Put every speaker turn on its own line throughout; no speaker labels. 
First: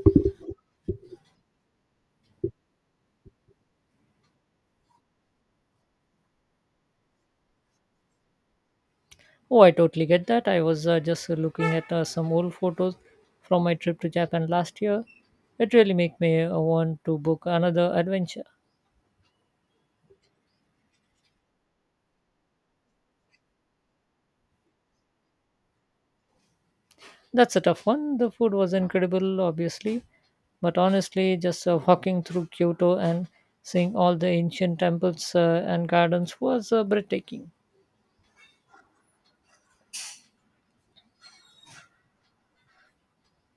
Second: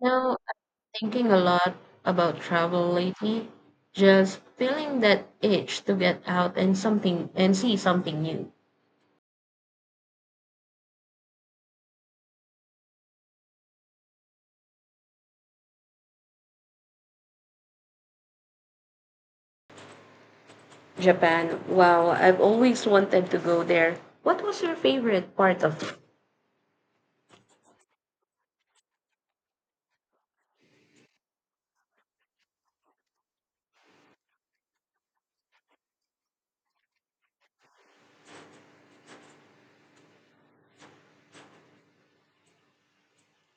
Now, I'm thinking a lot about travel lately, just feeling that itch to get out and something and see something new.
Oh, I totally get that. I was just looking at some old photos from my trip to Japan last year. It really made me want to book another adventure.
Japan. Wow, I've always wanted to go there. What was your favorite part of it?
That's a tough one. The food was incredible, obviously, but honestly, just walking through Kyoto and seeing all the ancient temples and gardens was breathtaking.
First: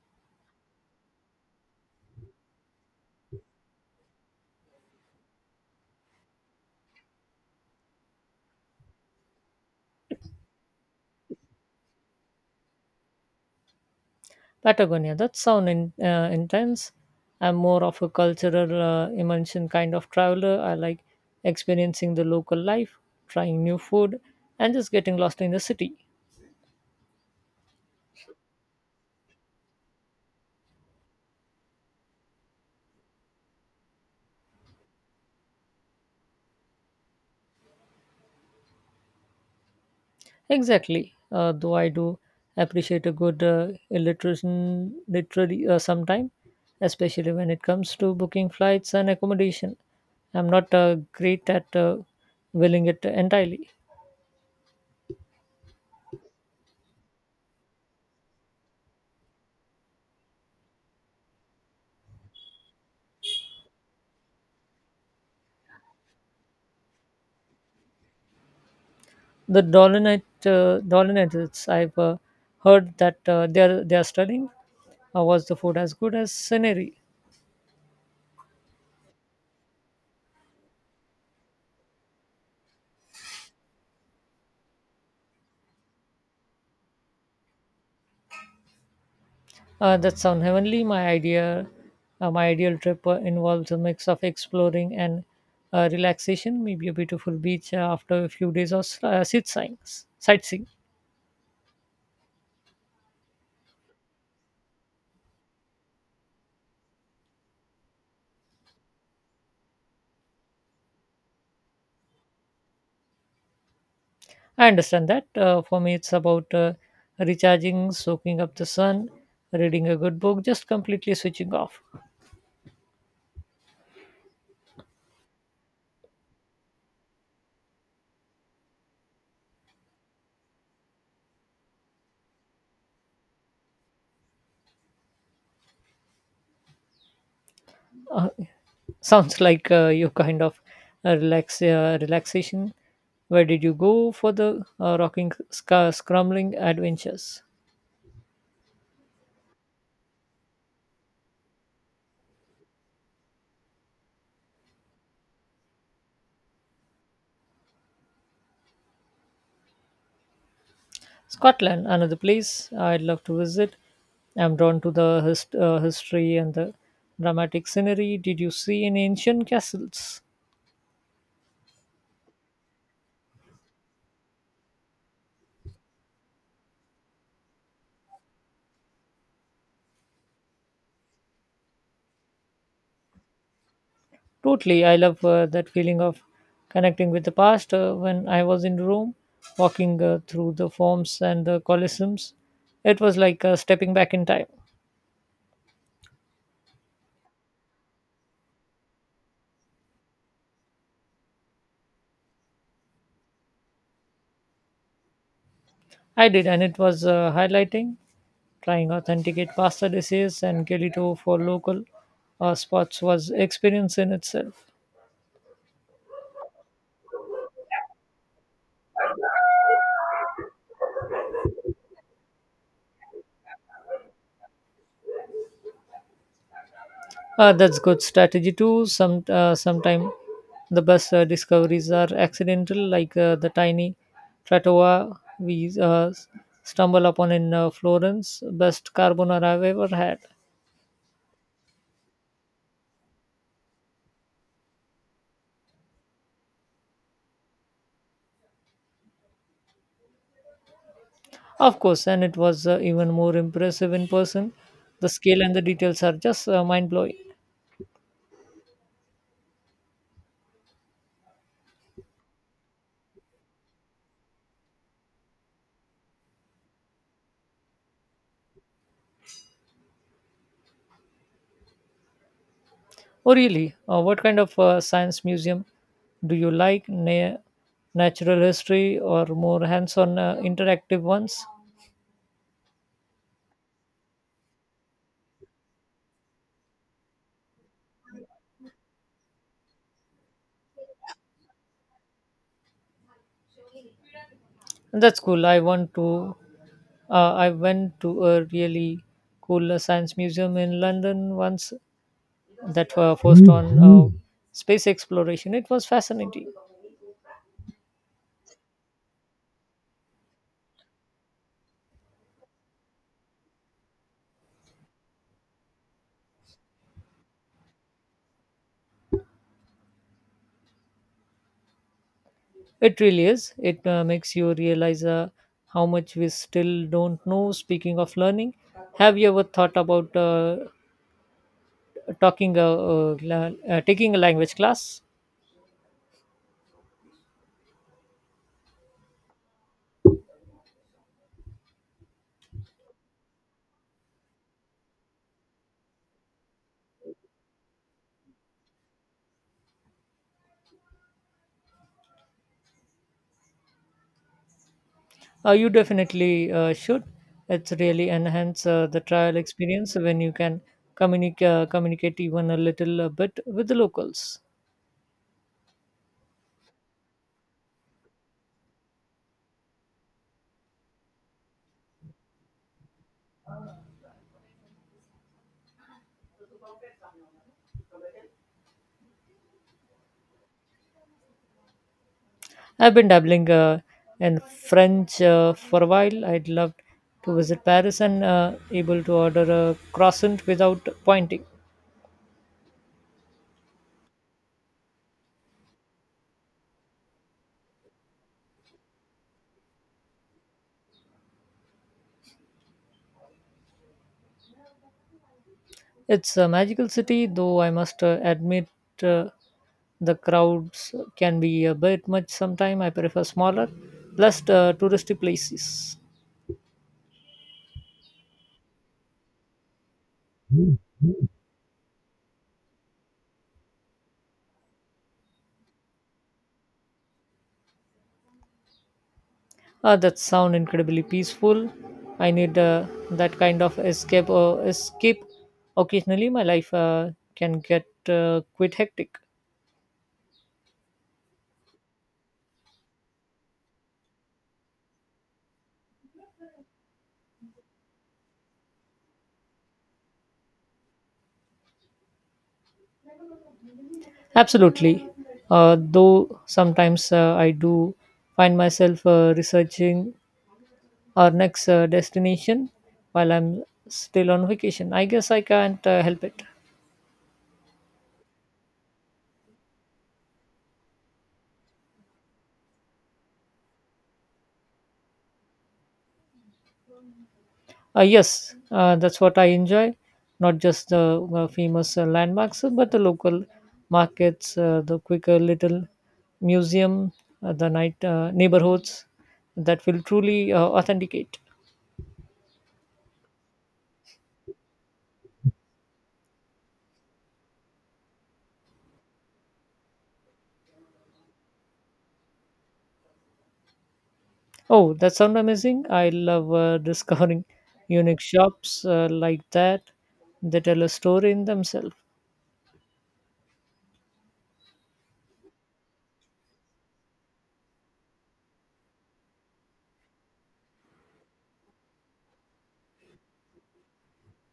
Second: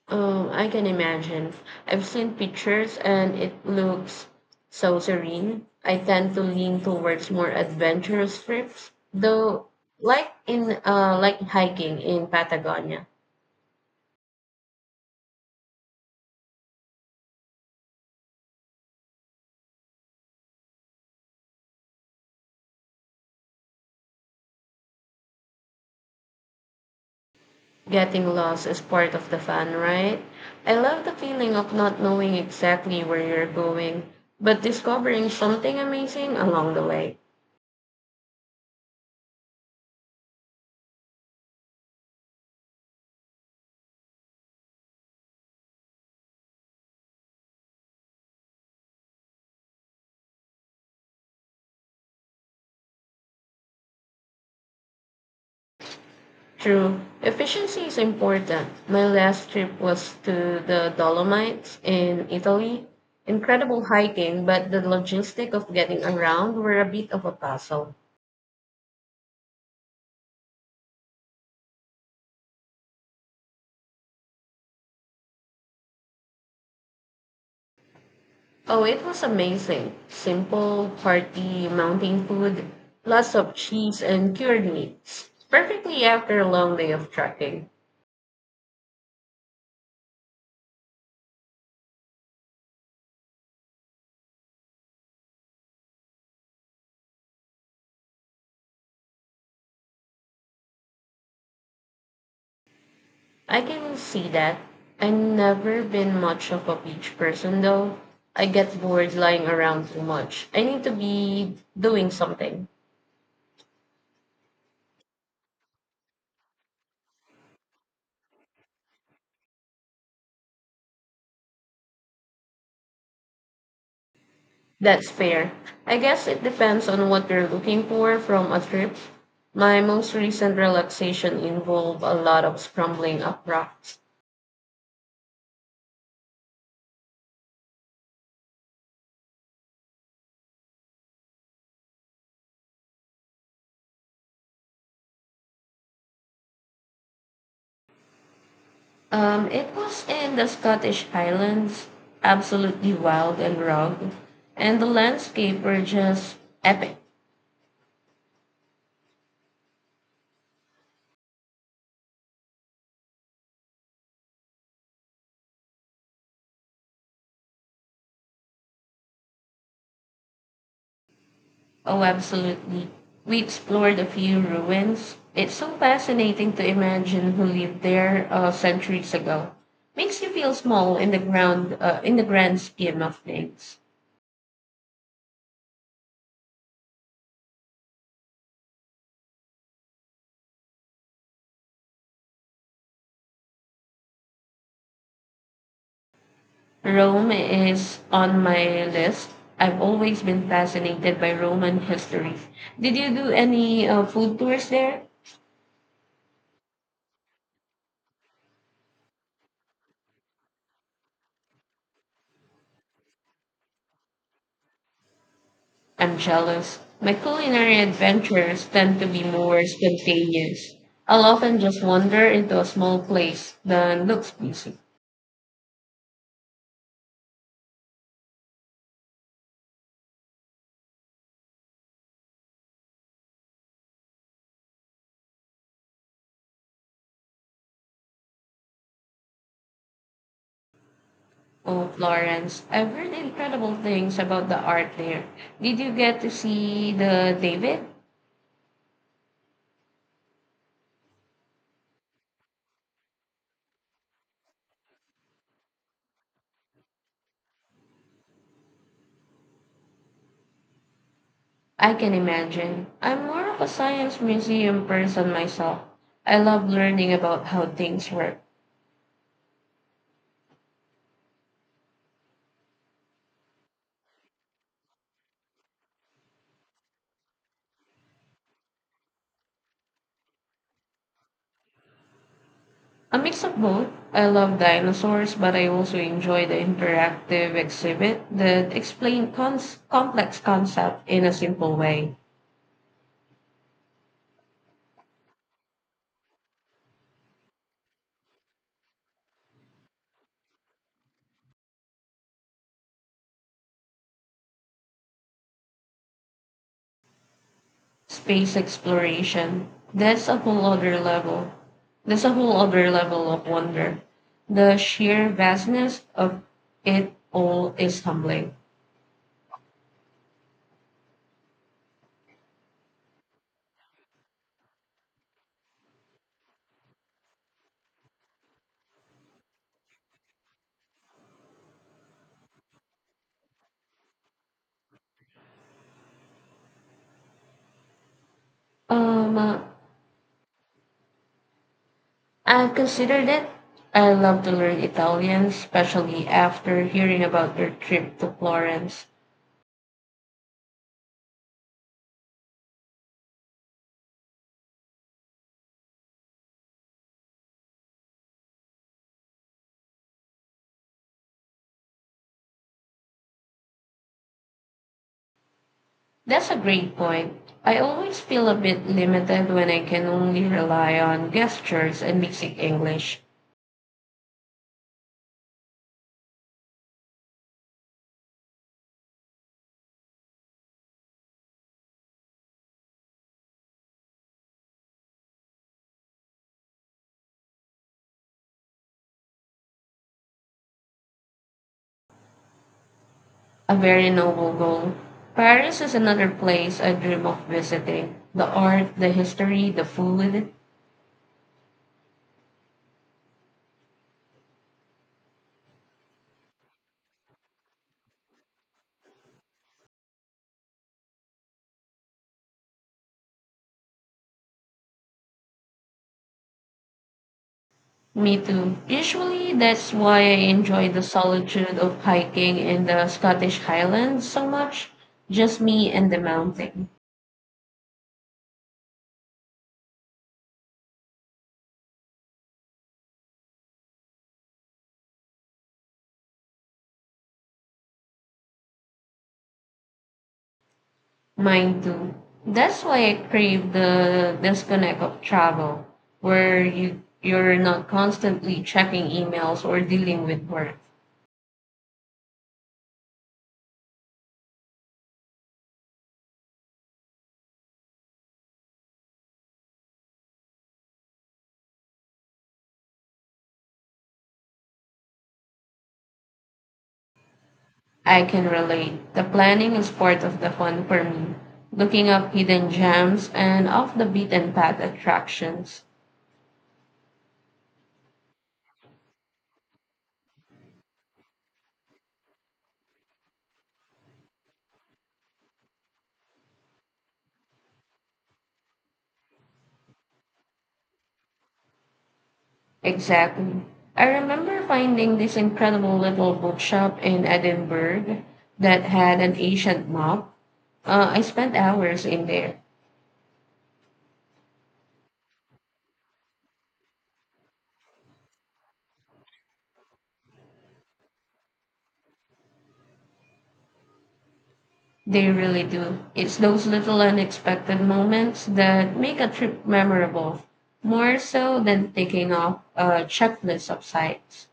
I can imagine. I've seen pictures and it looks so serene. I tend to lean towards more adventurous trips, though, like hiking in Patagonia.
Patagonia, that sound in, intense. I'm more of a cultural immersion kind of traveler. I like experiencing the local life, trying new food, and just getting lost in the city.
Getting lost is part of the fun, right? I love the feeling of not knowing exactly where you're going, but discovering something amazing along the way.
Exactly. Though I do appreciate a good illustration literary sometime, especially when it comes to booking flights and accommodation. I'm not great at willing it entirely.
True, efficiency is important. My last trip was to the Dolomites in Italy. Incredible hiking, but the logistic of getting around were a bit of a puzzle.
The Dolonite, Dolonites, I've heard that they're studying. Was the food as good as scenery?
Oh, it was amazing. Simple, hearty mountain food, lots of cheese and cured meats. Perfectly after a long day of trekking.
That sound heavenly. My ideal trip involves a mix of exploring and relaxation, maybe a beautiful beach after a few days of sightseeing.
I can see that. I've never been much of a beach person though. I get bored lying around too much. I need to be doing something.
I understand that. For me, it's about recharging, soaking up the sun, reading a good book, just completely switching off.
That's fair. I guess it depends on what you're looking for from a trip. My most recent relaxation involved a lot of scrambling up rocks.
Uh, Sounds like you kind of relaxation. Where did you go for the scrambling adventures?
It was in the Scottish Highlands, absolutely wild and rugged, and the landscape were just epic.
Scotland, another place I'd love to visit. I'm drawn to the history and the dramatic scenery. Did you see any ancient castles?
Oh, absolutely. We explored a few ruins. It's so fascinating to imagine who lived there centuries ago. Makes you feel small in the in the grand scheme of things.
Totally, I love that feeling of connecting with the past. When I was in Rome, walking through the forms and the colosseums, it was like stepping back in time.
Rome is on my list. I've always been fascinated by Roman history. Did you do any food tours there?
I did, and it was highlighting trying authenticate pasta dishes and gelato for local spots was experience in itself.
I'm jealous. My culinary adventures tend to be more spontaneous. I'll often just wander into a small place that looks busy.
That's good strategy too. Sometime the best discoveries are accidental, like the tiny trattoria we stumble upon in Florence. Best carbonara I've ever had,
Oh, Florence, I've heard incredible things about the art there. Did you get to see the David?
of course, and it was even more impressive in person. The scale and the details are just mind blowing.
I can imagine. I'm more of a science museum person myself. I love learning about how things work.
Oh, really? What kind of science museum do you like? Natural history or more hands-on interactive ones?
A mix of both. I love dinosaurs, but I also enjoy the interactive exhibit that explain complex concepts in a simple way.
That's cool. I want to. I went to a really cool science museum in London once that focused on space exploration. It was fascinating.
Space exploration. That's a whole other level. That's a whole other level of wonder. The sheer vastness of it all is humbling.
It really is. It makes you realize how much we still don't know. Speaking of learning, have you ever thought about talking uh, taking a language class?
Um, uh, I've considered it. I love to learn Italian, especially after hearing about your trip to Florence.
You definitely should. It's really enhance the trial experience when you can communicate even a little bit with the locals.
That's a great point. I always feel a bit limited when I can only rely on gestures and basic English.
I've been dabbling in French for a while. I'd love to visit Paris and able to order a croissant without pointing.
A very noble goal. Paris is another place I dream of visiting. The art, the history, the food.
It's a magical city, though I must admit uh, the crowds can be a bit much sometimes. I prefer smaller, less touristy places.
Me too. Usually, that's why I enjoy the solitude of hiking in the Scottish Highlands so much. Just me and the mountain.
That sound incredibly peaceful. I need that kind of escape. Or escape occasionally. My life can get quite hectic.
Mine too. That's why I crave the disconnect of travel, where you're not constantly checking emails or dealing with work.
Absolutely. Though sometimes I do find myself researching our next destination while I'm still on vacation. I guess I can't help it.
I can relate. The planning is part of the fun for me. Looking up hidden gems and off the beaten path attractions.
Yes, that's what I enjoy, not just the famous landmarks, but the local markets, the quicker little museum, the night neighborhoods that will truly authenticate.
Exactly. I remember finding this incredible little bookshop in Edinburgh that had an ancient map. I spent hours in there.
Oh, that sounds amazing. I love discovering unique shops like that. They tell a story in themselves.
They really do. It's those little unexpected moments that make a trip memorable, more so than taking off a checklist of sites.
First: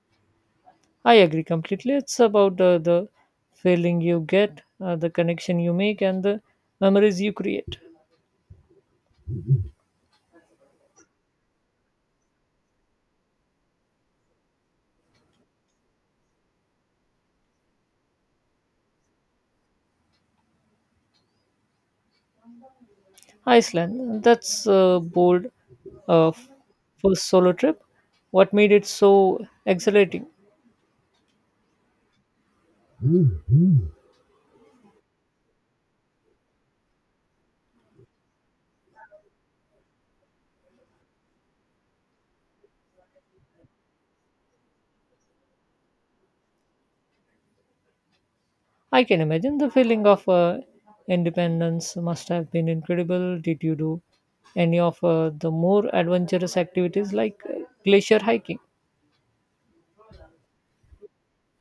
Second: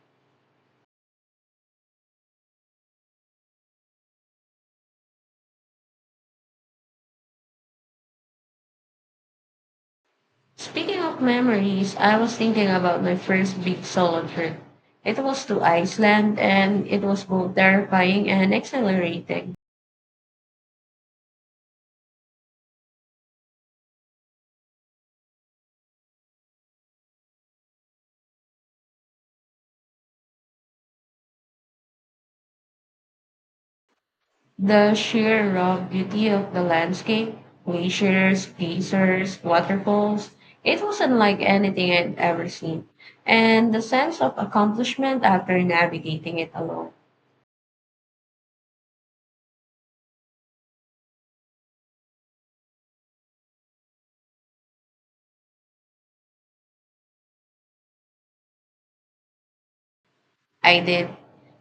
I agree completely. It's about the feeling you get, the connection you make, and the memories you create.
Speaking of memories, I was thinking about my first big solo trip. It was to Iceland and it was both terrifying and exhilarating.
Iceland, that's a bold uh, f- first solo trip. What made it so exhilarating?
The sheer raw beauty of the landscape, glaciers, geysers, waterfalls, it was unlike anything I'd ever seen. And the sense of accomplishment after navigating it alone.
I can imagine the feeling of independence must have been incredible. Did you do any of the more adventurous activities like glacier hiking?
I did.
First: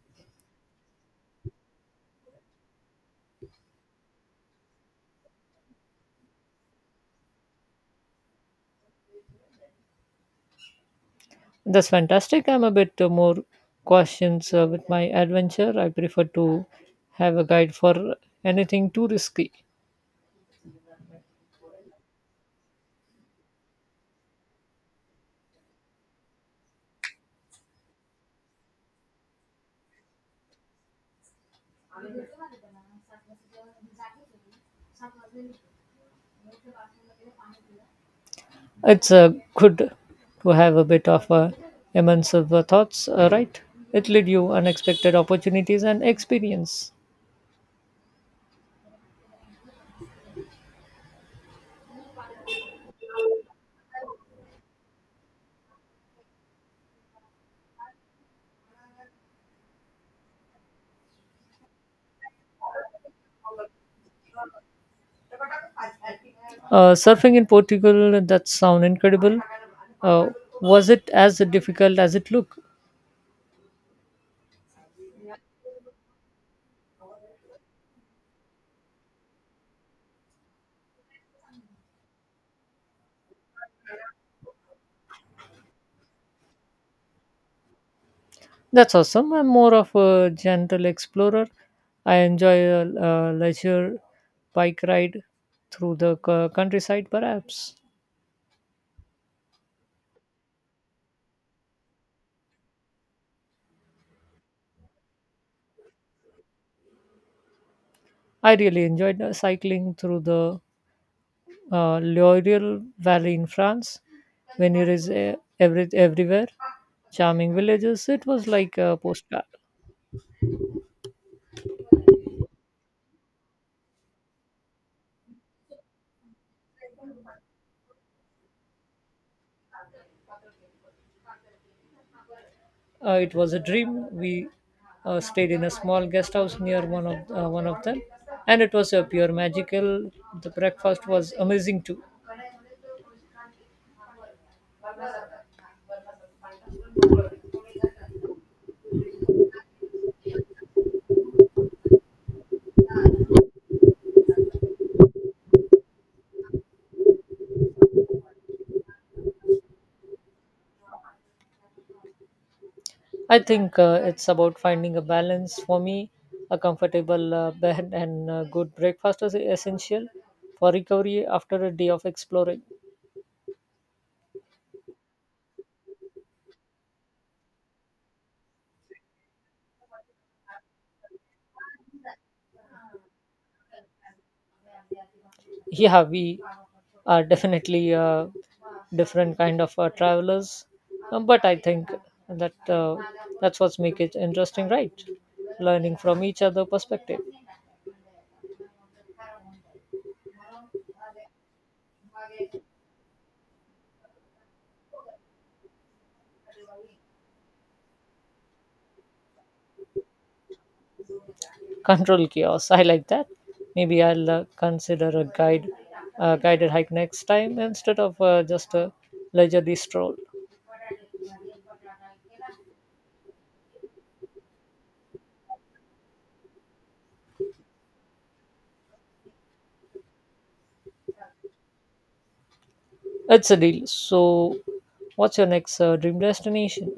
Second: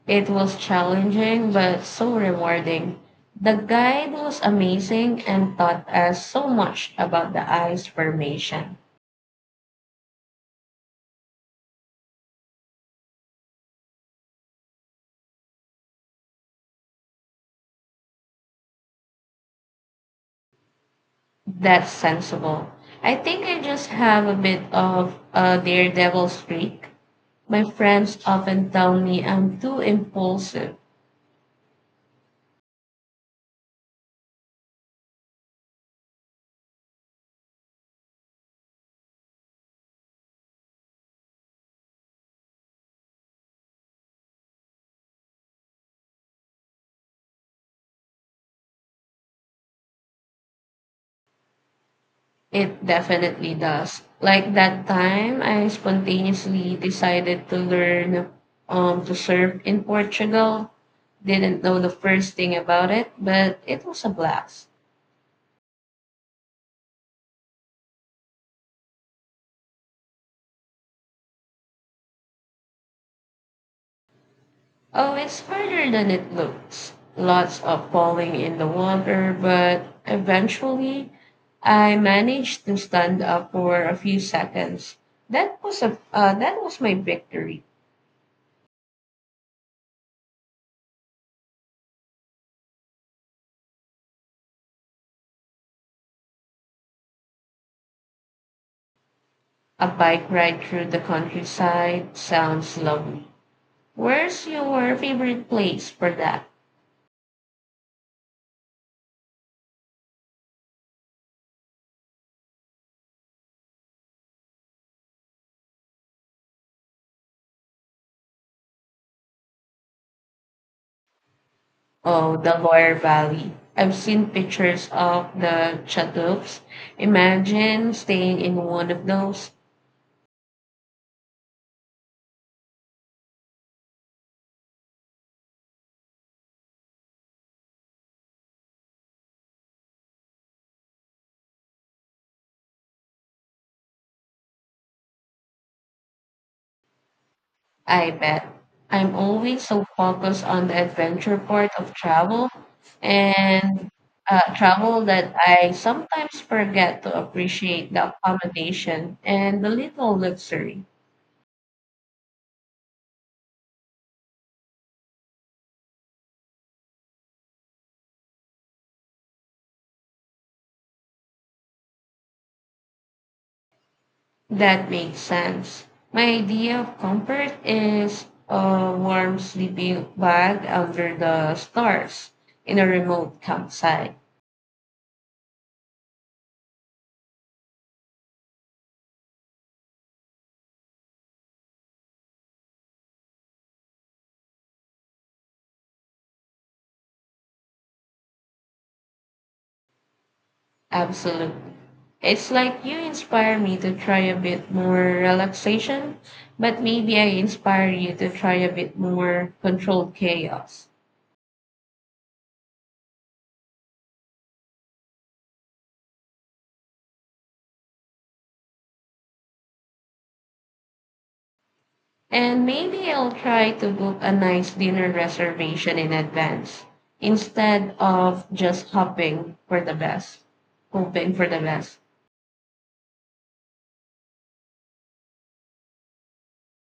It was challenging but so rewarding. The guide was amazing and taught us so much about the ice formation.
That's fantastic. I'm a bit more cautious with my adventure. I prefer to have a guide for anything too risky.
That's sensible. I think I just have a bit of a daredevil streak. My friends often tell me I'm too impulsive.
It's good to have a bit of immense of, thoughts, right? It lead you unexpected opportunities and experience.
It definitely does. Like that time, I spontaneously decided to learn to surf in Portugal. Didn't know the first thing about it, but it was a blast.
Surfing in Portugal, that sound incredible. Uh, was it as difficult as it looked?
Oh, it's harder than it looks. Lots of falling in the water, but eventually I managed to stand up for a few seconds. That was my victory.
That's awesome. I'm more of a gentle explorer. I enjoy a leisure bike ride through the countryside, perhaps.
A bike ride through the countryside sounds lovely. Where's your favorite place for that?
I really enjoyed cycling through the L'Oreal Valley in France. When it is everywhere, charming villages, it was like a postcard.
Oh, the Loire Valley. I've seen pictures of the chatooks. Imagine staying in one of those.
It was a dream. We stayed in a small guest house near one of them, and it was a pure magical. The breakfast was amazing too.
I bet. I'm always so focused on the adventure part of travel and travel that I sometimes forget to appreciate the accommodation and the little luxury.
I think it's about finding a balance. For me, a comfortable bed and good breakfast is essential for recovery after a day of exploring.
That makes sense. My idea of comfort is a warm sleeping bag under the stars in a remote campsite.
Yeah, we are definitely different kind of travelers, but I think that uh, that's what's make it interesting, right? Learning from each other perspective.
Absolutely. It's like you inspire me to try a bit more relaxation, but maybe I inspire you to try a bit more controlled chaos.
Control chaos. I like that. Maybe I'll guided hike next time instead of just a leisurely stroll.
And maybe I'll try to book a nice dinner reservation in advance instead of just hoping for the best, hoping for the best.
It's a deal. So, what's your next dream destination?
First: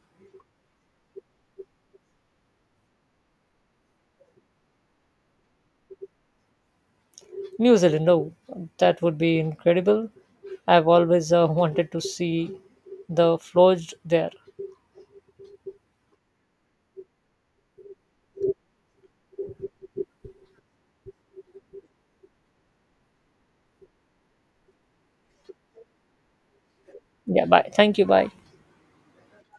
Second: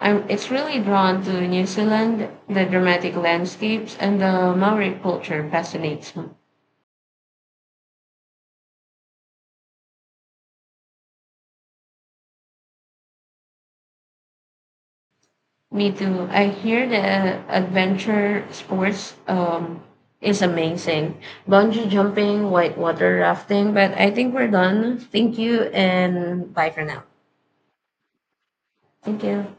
It's really drawn to New Zealand. The dramatic landscapes and the Maori culture fascinates me.
New Zealand. Oh, that would be incredible. I've always wanted to see the floors there.
Me too. I hear the adventure sports is amazing. Bungee jumping, whitewater rafting, but I think we're done. Thank you and bye for now.
Yeah, bye. Thank you. Bye.
Thank you.